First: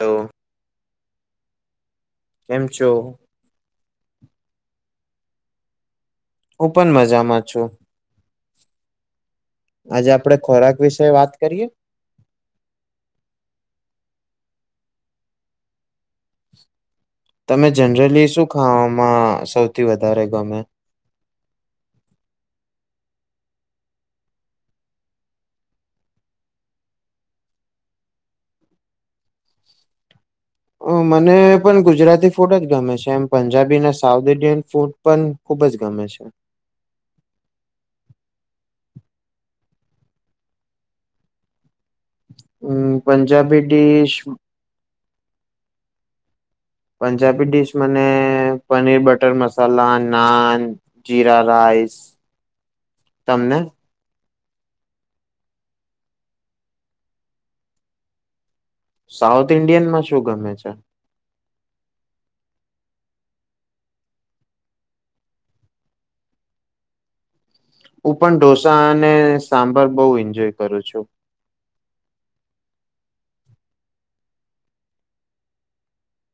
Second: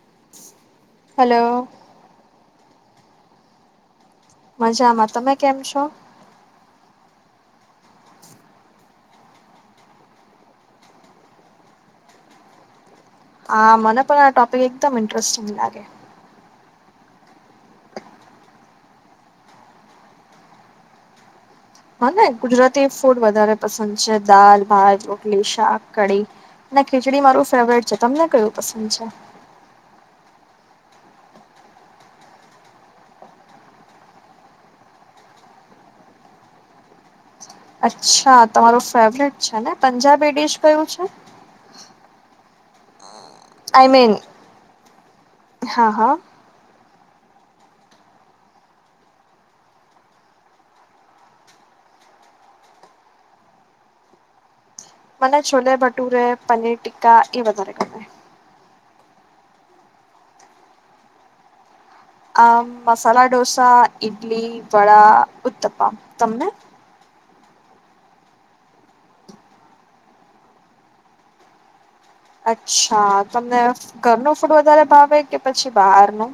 તો હલો કેમચો મજામાં તમે કેમ છો. હું પણ મજામાં છુ. આજે આપડે ખોરાક વિશે વાત કરીએ હા મને પણ આ ટોપિક એકદમ ઇન્ટરેસ્ટિંગ લાગે તમે જનરલી શું ખાવામાં સૌથી વધારે ગમે હા ને ગુજરાતી ફૂડ વધારે પસંદ છે, દાલ ભાત રોટલી શાક કઢી ના ખીચડી મારું ફેવરેટ છે તમને કયું પસંદ છે. મને પણ ગુજરાતી ફૂડ જ ગમે છે, એમ પંજાબી અને સાઉથ ઇન્ડિયન ફૂડ પણ ખુબ જ ગમે છે. અચ્છા તમારું ફેવરટ છે ને પંજાબી ડડીશ કયું છે. હમ પંજાબી આઈ મીન ડીિશ હા હા પંજાબી ડીશ મને પનીર બટર મસાલા નાન જીરા રાઈસ તમને મને છોલે ભટુરે પનીર ટી્કા એ વધારે ગમાય સાઉથ ઇન્ડિયન માં શું ગમે છે. આ મસાલા ડોસા ઈડલી વડા ઉત્તપા તમને હું પણ ઢોસા અને સાંભર બઉુ એન્જોય કરું છુ. અચ્છા તમને ઘરનું ફૂડ વધારે ભાવે કે પછી બહારનું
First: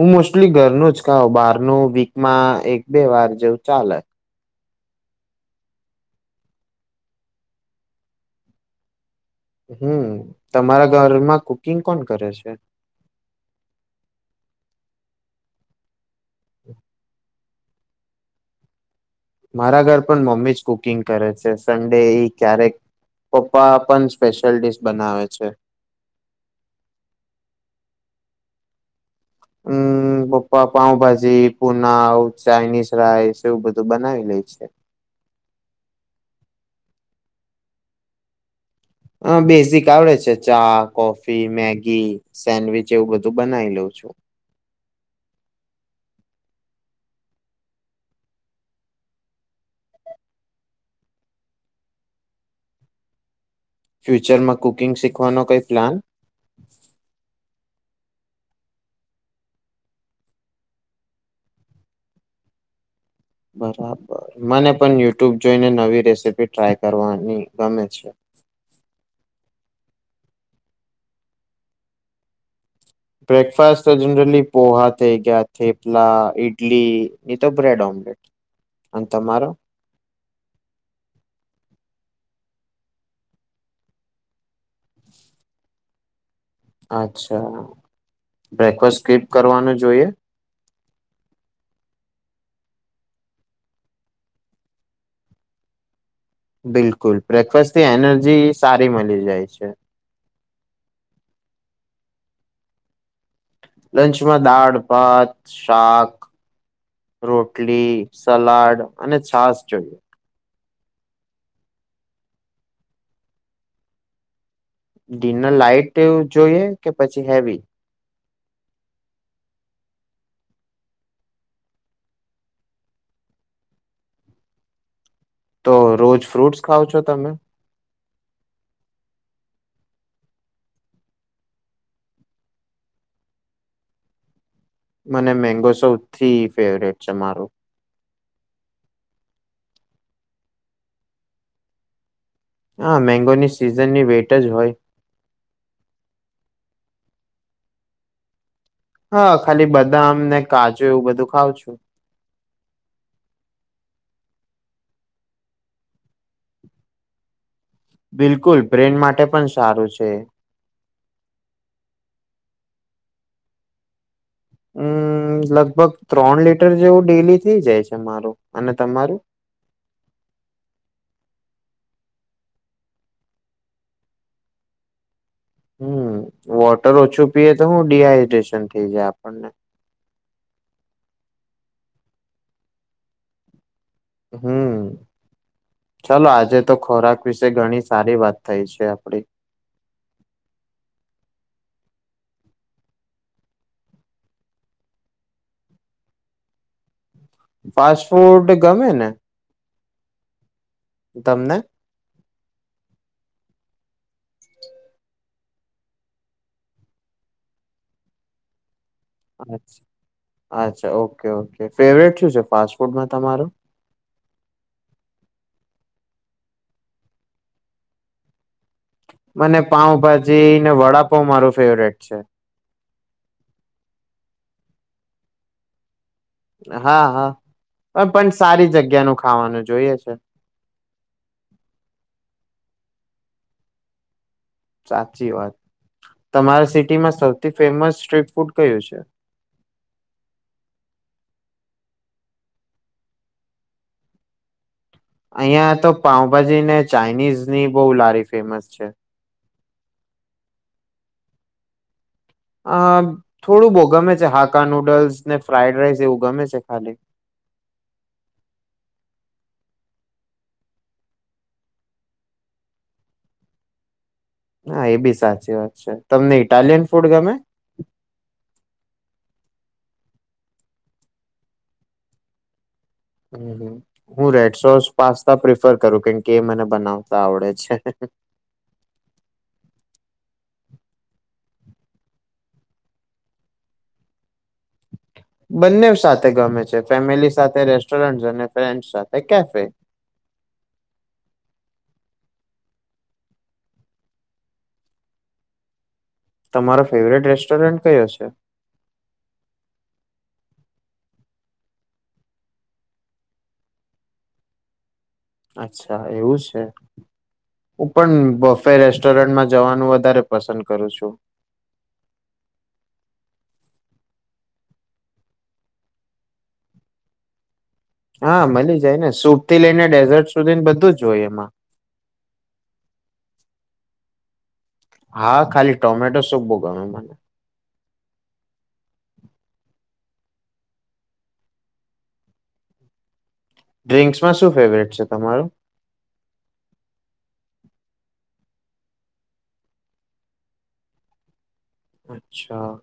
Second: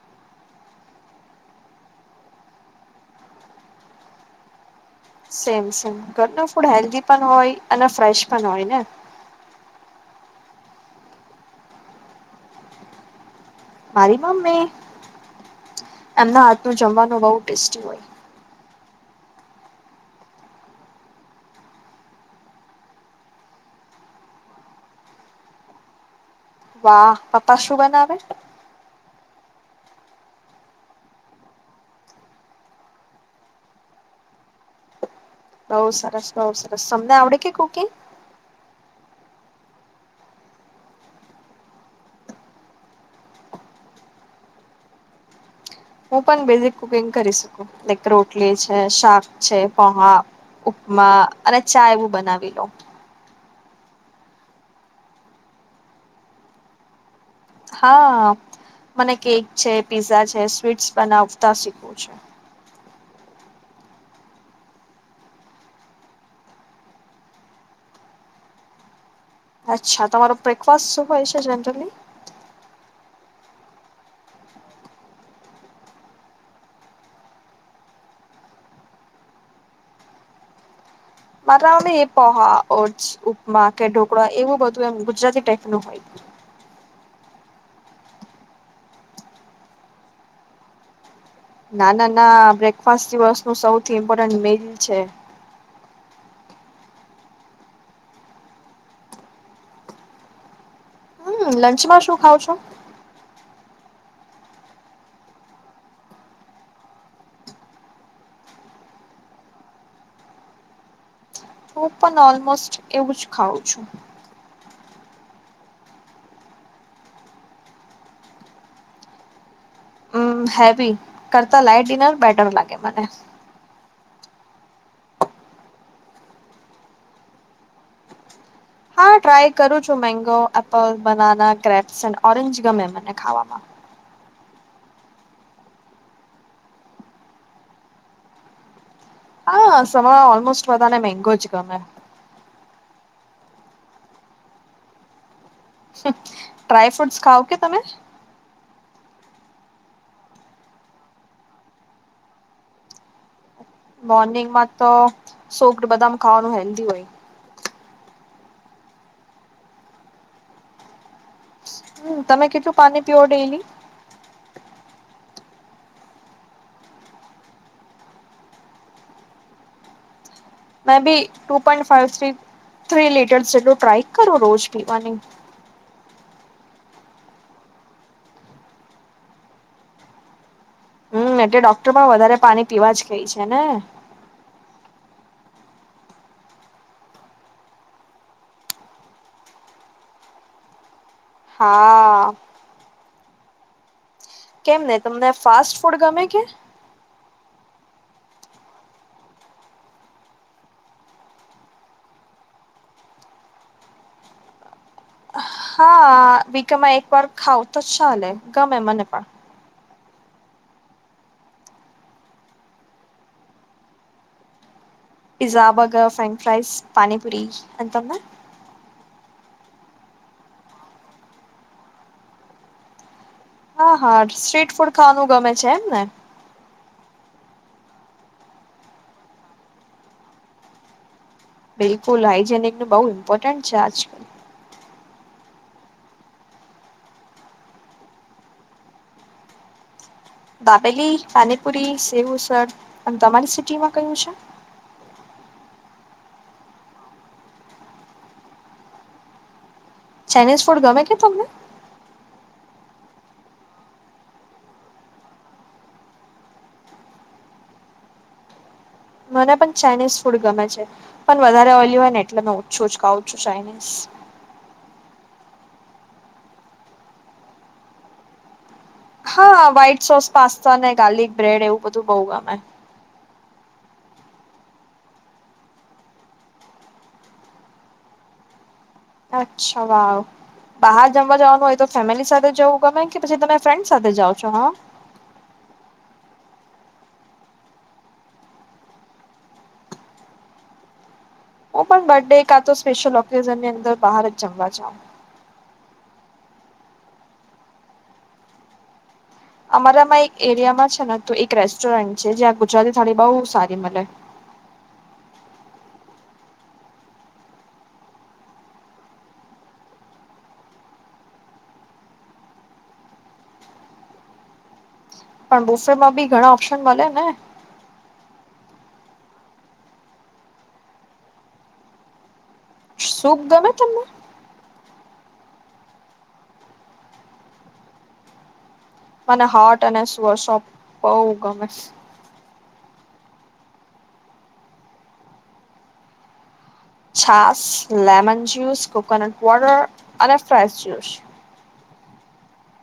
હું મોસ્ટલી ઘરનું જ કહઉ બાર ન વીકમાં એક બે વાર જેવું ચાલે સેમ સેમ ઘર ન ફૂડ હેલ્ધી પણ હોય અને ફ્રેશ પણ હોય ને હમ તમારા ઘરમાં કુકિંગ કોણ કરે છે. મારી મમ્મી એમના હાથ ન જમવાનું બહુ ટેસ્ટી હોય મારા ઘર પણ મમ્મી જ કુકિંગ કરે છે સન્ડે ક્યારેક પપ્પા પણ સ્પેશિયલ ડીશ બનાવે છે. વાહ પપ્પા શું બનાવે હમ્મ પપ્પા પાઉભાજી પુનાવ ચાઇનીઝ રાઇસ એવું બધું બનાવી લે છે. બઉુ સરસ બઉુ સરસ તમને આવડે કે કુકિંગ અ બેઝિક આવડે છે, ચા કોફી મેગી સેન્ડવીચ એવું બધું બનાવી લઉં છુ. હું પણ બેઝિક કુકિંગ કરી શકું લક રોટલી છે શાક છે, પહા ઉપમા અને ચા એવું બનાવી લો ફ્યુચરમાં કુકિંગ શીખવાનો કઈ પ્લાન હા મને કેક છે પીઝા છે સ્વીટ્સ બનાવતા શીખવું છે. બરાબર મને પણ યુટ્યુબ જોઈને નવી રેસીપી ટ્રાય કરવાની ગમે છે. અચ્છા તમારો બ્રેકફાસ્ટ શું હોય છે, જનરલી બ્રેકફાસ્ટ તો, જનરલી પોહા થઈ ગયા થેપલા, ઈડલી, [unintelligible] તો બ્રેડ. અને, તમારો મારાને એ પોહા [inaudible] ઉપમા કે ઢોકળા એવું બધું, એમ ગુજરાતી ટાઈપ નું હોય. અચ્છા, બ્રેકફાસ્ટ સ્કીપ કરવાનું જોઈએ. ના, ના, ના બ્રેકફાસ્ટ દિવસ નું સૌથી ઇમ્પોર્ટન્ટ મેલ છે. બિલકુલ, બ્રેકફાસ્ટ થી એનર્જી સારી મલી જાય છે. હમ, લંચમાં શું ખાવ છો. લંચમાં દાળ, ભાત, શાક રોટલી, સલાડ અને છાસ હું પણ, ઓલમોસ્ટ એવું જ ખાઉં છુ. ડિનર લાઈટ જોઈએ, કે પછી હેવી. હેવી કરતા લાઈટ, ડિનર બેટર લાગે મને. તો, રોજ ફ્રૂટ્સ ખાવ છો તમે હા, ટ્રાય કરું છું mango, apple, banana, grapes and orange ગમે મને ખાવામા મને મેંગો, સૌથી ફેવરેટ છે મારું હા, સૌળ આઓલ્મોસ્ટ વાતાને મેંગો જ ગ મે. હા, મેંગોની સિઝનની વેટ જ હોય. હ.. ડ્રાય ફ્રૂટસ ખાવ કે તમે. હા ખાલી, બદામ ને કાજુ એવું બધું ખાવં છું. મોર્નિંગમાં તો સોપડ બદામ ખાવાનું હેલ્ધી હોય. બિલકુલ બ્રેન, માટે પણ સારું છે. હમ્ તમે કીધું પાણી પીઓ ડેલી. હમ લગ-ભગ ત્રણ લીટર, જેવું ડેલી થઇ જાય છે મારું અને તમારું? Maybe two point five three litre, ટ્ર કરો રોજ પીવા ની. હમ, વોટર ઓછું પીએ તો, હુ ડીહાઈડ્રેશન થઇ જાય આપણને હમ, એટલે ડોક્ટર પણ વધારે પાણી, પીવા જ ખઈ છે ને. હમ્મ ચાલો આજે તો ખોરાક વિશે ઘણી સારી વાત થઈ છે, આપડી હા. કેમ, ને તમને ફાસ્ટ ફૂડ ગમે કે ફાસ્ટ-ફૂડ ગમે ને. તમને. હા, વીકમાં એક વાર ખાવ તો ચાલે, ગમે મને પણ. અચ્છા ઓકે -ઓકે ફેવરેટ શું છે ફાસ્ટ ફૂડમાં તમારે pizza, burger, French fries pani puri એંતમાં. મને, પાઉ-ભાજી ને વડાપાઉં મારું ફેવરેટ છે. હા,, હા સ્ટ્રીટ ફૂડ ખાવાનું ગમે છે. એમને હા- હા, પણ -પણ સારી જગ્યા ન ખાવાનું જોઈએ છે. બિલકુલ હાજે [unintelligible] નિક ન બઉ ઇમ્પોર્ટન્ટ છે, આજ-કાલ સાચી વાત, તમારા સિટીમાં સૌથી ફેમસ સ્ટ્રીટ ફૂડ કયું છે. દાબેલી, પાની, -પુરી સેવુંસર તમારી સિટીમાં કયું છે. અહિયાં તો, પાઉ-ભાજી ને ચાાઈનીઝ ની બહુ લારી ફેમસ છે. ચાઇનીઝ ફૂડ, ગમે કે તમને. અ થોડું બહુ ગમે છે. હાકા નુડલ્સ ને ફ્રાઈડ રાઈસ, એવું ગમે છે ખાલી. મને -પણ ચાઇનીઝ ફૂડ ગમે છે. પણ વધારે ઓઇલી હોય, ને એટલે મે ઓછું જ ખાઉ છું ચાઇનીઝ. હા એ બી સાચી વાત છે. તમને ઇટાલિયન ફૂડ ગમે,? હા વ્હાઈટ સોસ, - પાસ્તા ને ગાર્લિક, બ્રેડ એવું બધું બઉુ ગમે. હ, હું રેડ સોસ, પાસ્તા પ્રિફર કરું, કેમકે એ મને બનાવતા આવડે છે. હે, હે. અચ્છા વાહ બહાર જમવા જવાનું હોય! તો ફેમિલી સાથે જવું ગમે કે પછી તમે ફ્રેન્ડ સાથે જાઓ છો. હ. બંને સાથે ગમે છે ફેમિલી સાથે રેસ્ટોરન્ટ અને ફ્રેન્ડ સાથે કેફે હું પણ બર્ ડે એકા તો સ્પેશિયલ ઓકેઝન ની અંદર બહાર જમવા જાઉ તમારો ફેવરેટ રેસ્ટોરન્ટ કયો છે. અમારામાં એક એરિયામાં છે ને ત એક રેસ્ટોરન્ટ છે, જ્યાં ગુજરાતી થાળી બહઉ સારી મળે અચ્છા એવું છે. હું પણ બફે રેસ્ટોરન્ટમાં જવાનું વધારે પસંદ કરું છુ. પણ બુફે માં ઘણા ઓપ્શન મળ્યા ને હા મળી જાય ને સૂટ થી લઈ ને ડેઝર્ટ સુધી ને બધું જ જોય એમાં. શુંપ ગમે તમને? હા ખાલી ટોમેટો સૂપ બહુ ગમે મને. મને હાર્ટ અને [unintelligible] શોપ બહુ ગમે. ડ્રિન્ક્સમાં શું ફેવરેટ છે તમારું? છાસ લેમન જ્યુસ કોકોનટ વોટર અને ફ્રેશ જ્યુસ. અચ્છા.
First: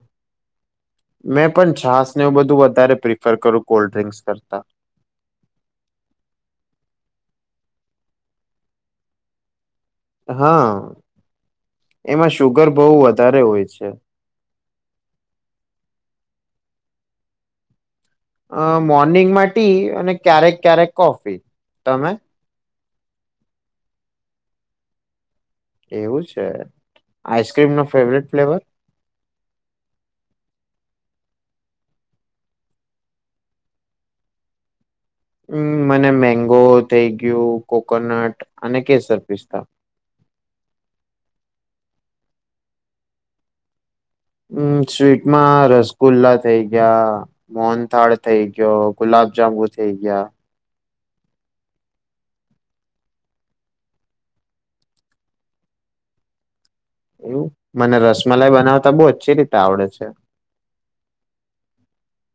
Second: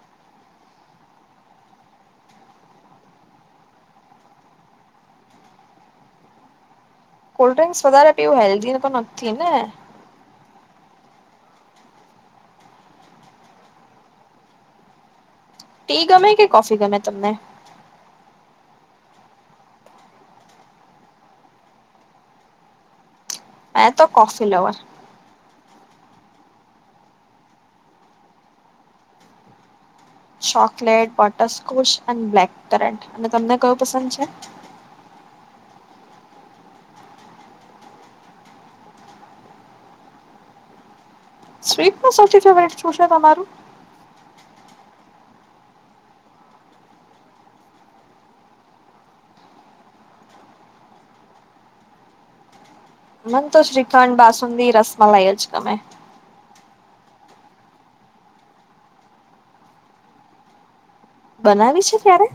મેં પણ છાસને બધું વધારે પ્રિફર કરું કોલ્ડ્રિંકસ કરતા. કોલ્ડ્રિંક્સ વધારે પીવું હેલ્ધી નથી ને. હા એમાં સુુગર બહુ વધારે હોય છે. ટી ગમે કે કોફી ગમે તમને? અ મોર્નિંગમાં ટી અને ક્યારેક ક્યારેક કોફી તમે? મે તો કોફી લવર. એવું છે, આઈસ્ક્રીમ નો ફેવરેટ ફ્લેવર? ચોકલેટ બટરસ્કોચ એ બ્લેક કેરટ અને તમને કયું પસંદ છે? હમ મને મેંગો થઇ ગયું કોકોનટ અને કેસર પિસ્તા. સ્વીટ સૌથી ફેવરેટ શું છે તમારું? હમ સ્વીટમાં રસગુલ્લા થઇ ગયા મોનથાળ થઈ ગયો ગુલાબ જાંબુ થઇ ગયા મને તો શ્રીખંડ બાસુંદી રસમલાઈ જ ગમે. એવું મને રસમલાઈ બનાવતા બહું ઓછી રીતે આવડે છે. બનાવી છે ક્યારે?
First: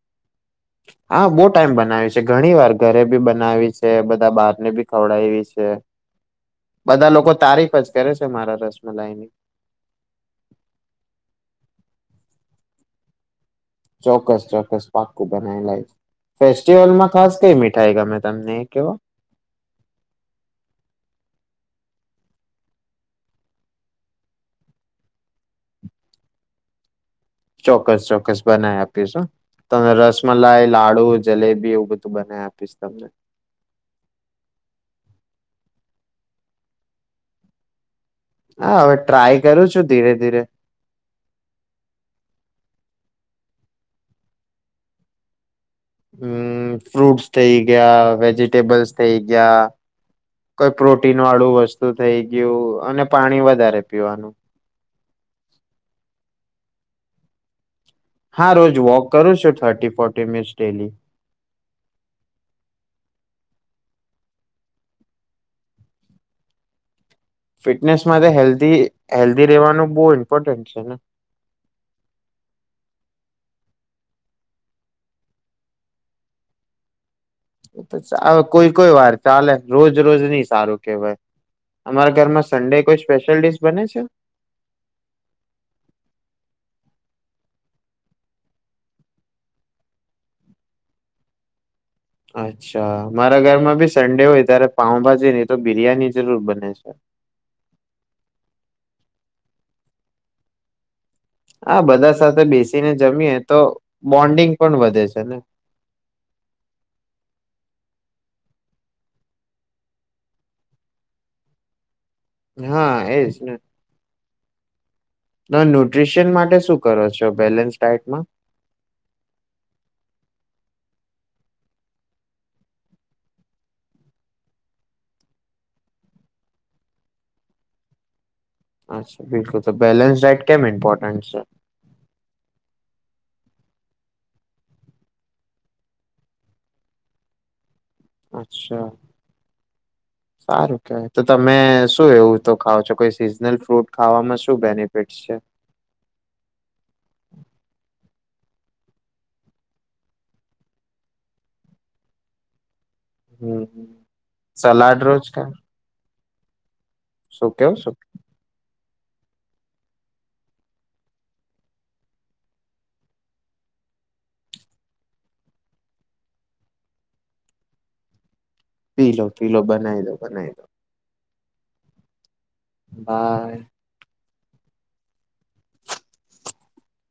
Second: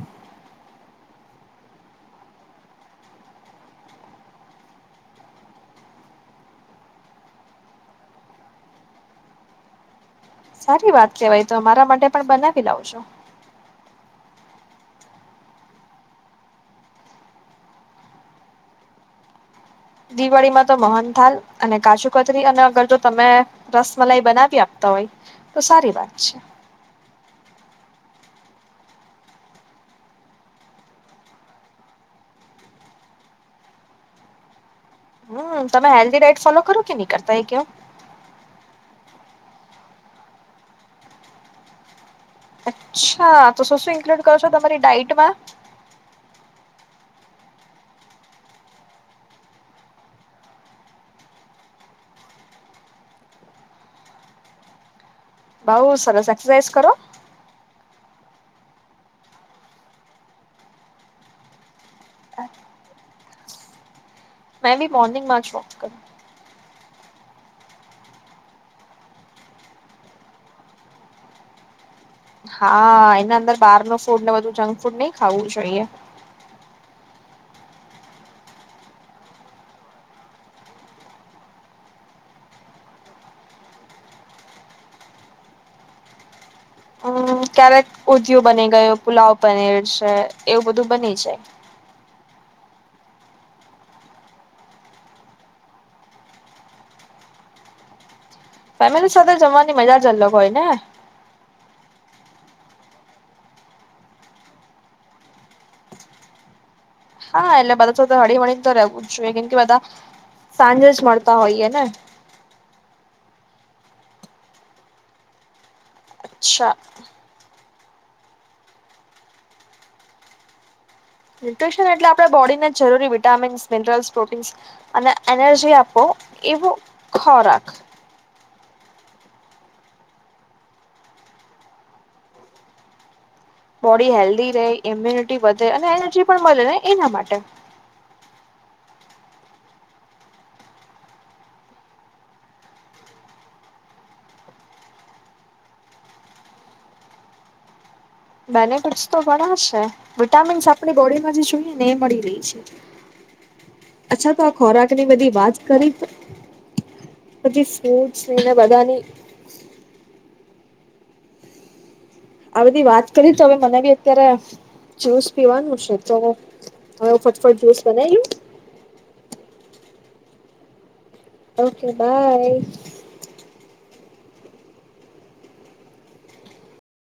હા બહુ ટાઈમ બનાવ છે ઘણી વાર ઘરે બી બનાવી છે બધા બહાર ને બી ખવડાવી છે. [inaudible] બધા લોકો તારીફ જ કરે છે મારા રસમલાઈની. સારી વાત કેવાય તો અમારી માટે પણ બનાવી લાવ જો. ચોક્કસ ચોક્કસ પાક્કું બનાયી લાવીશ. ફેસ્ટિવલ માં ખાસ કઈ મીઠાઈ ગમે તમને કેવો? દિવાળીમાં તો મોહનથાલ અને કાચુ કતરી અને અગર જો તમે રસમલાઈ બનાવી આપતા હોય તો સારી વાત છે. ચોક્કસ ચોક્કસ બનાવી આપીશું. તને રસમલાઈ લાડુ જલેબી એવું બધું બનાવી આપીશ તમને. હમ તમે હેલ્ધી ડાયટ ફોલો કરો કે નહી કરતા એ કો? હા હવે ટ્રાય કરું છું ધીરે ધીરે. અચ્છા તો શું શું ઇન્ક્લુડ કરો છો તમારી ડાટમાં? હમ ફ્રુટસ થઇ ગયા વેજીિટેબલ્સ થઇ ગયા. કઈ પ્રોટીન વાળું વસ્તુ થઈ ગયું અને પાણી વધારે પીવાનું. બહું સરસ એક્સરસાઈઝ કરો? હા રોજ વોક કરું છું thirty forty minutes daily. Maybe મોર્નિંગમાં જ વોક કરું. ફિટનેસ માટે હેલ્ધી હેલ્ધી રેવાનું બહુ ઇમ્પોર્ટન્ટ છે ને. હા એના અંદર બહાર ન ફૂડ ને બધું જંક ફૂડ નહી ખાવું જોઈએ. કોઈ કોઈ વાર ચાલે રોજ રોજ નઈ સારું કેહેવાય. અમારા ઘરમાં સન્ડે કોઈ સ્પેશિયલ ડીશ બને છે? હમ ક્યારેક ઉધિયું બની ગયું પુલાવ પનીર છે એવું બધું બની જાય. અચ્છા મારા ઘરમાં બી સન્ડે હોય ત્યારે પાઉંભાજી નહીં તો બિરિયાની જરૂર બને છે. ફેમિલી સાથે જમવાની મજા જ અલગ હોય ને. હા બધા સાથે બેસીને જમીએ તો બોન્ડિંગ પણ વધે છે ને. હા એટલે બધા તો તો હળીમળી ને તો રહેવું જ જોઈએ કેમ કે બધા સાંજે જ મળતા હોઈએ ને. હા એજ ને. નો ન્યુટ્રીશન માટે અચ્છા શું કરો છો બેલેન્સ ડાયટમાં? ન્યુટ્રીશન એટલે આપણે બોડીને જરૂરી વિટામિન્સ મિનરલ્સ પ્રોટીન્સ અને એનર્જી આપો એવું ખોરાક. અચ્છા બિલકુલ તો બેલેન્સ ડાયટ કેમ ઈમ્પોર્ટન્ટ છે. બોડી હેલ્ધી રહે ઇમ્યુનિટી વધે અને એનર્જી પણ મળે ને એના માટે. અચ્છા [unintelligible] સારું કેવાય તો તમે શું એવું તો ખાવ છો કોઈ સિઝનલ ફ્રૂટ ખાવામાં શું બેનિફિટ છે. બેનફિટ્સ તો ઘણા છે વિટામિન્સ આપણી બોડીમાં જે જોઈએ ને એ મળી રહી છે. હમ અચ્છા તો આ સલાડ ખોરાકની રોજ બધી ખા વાત કરી શું પછી કેવું શું ફ્રુટશ ની બધાની આ બધી વાત કરી તો હવે મને બી અત્યારે જુસ પીવાનું છે તો હવે ફટફટ જ્યુસ બનાવી લઉં. પીલો પીલો બનાવી લો બનાવી લો. Okay bye. બાય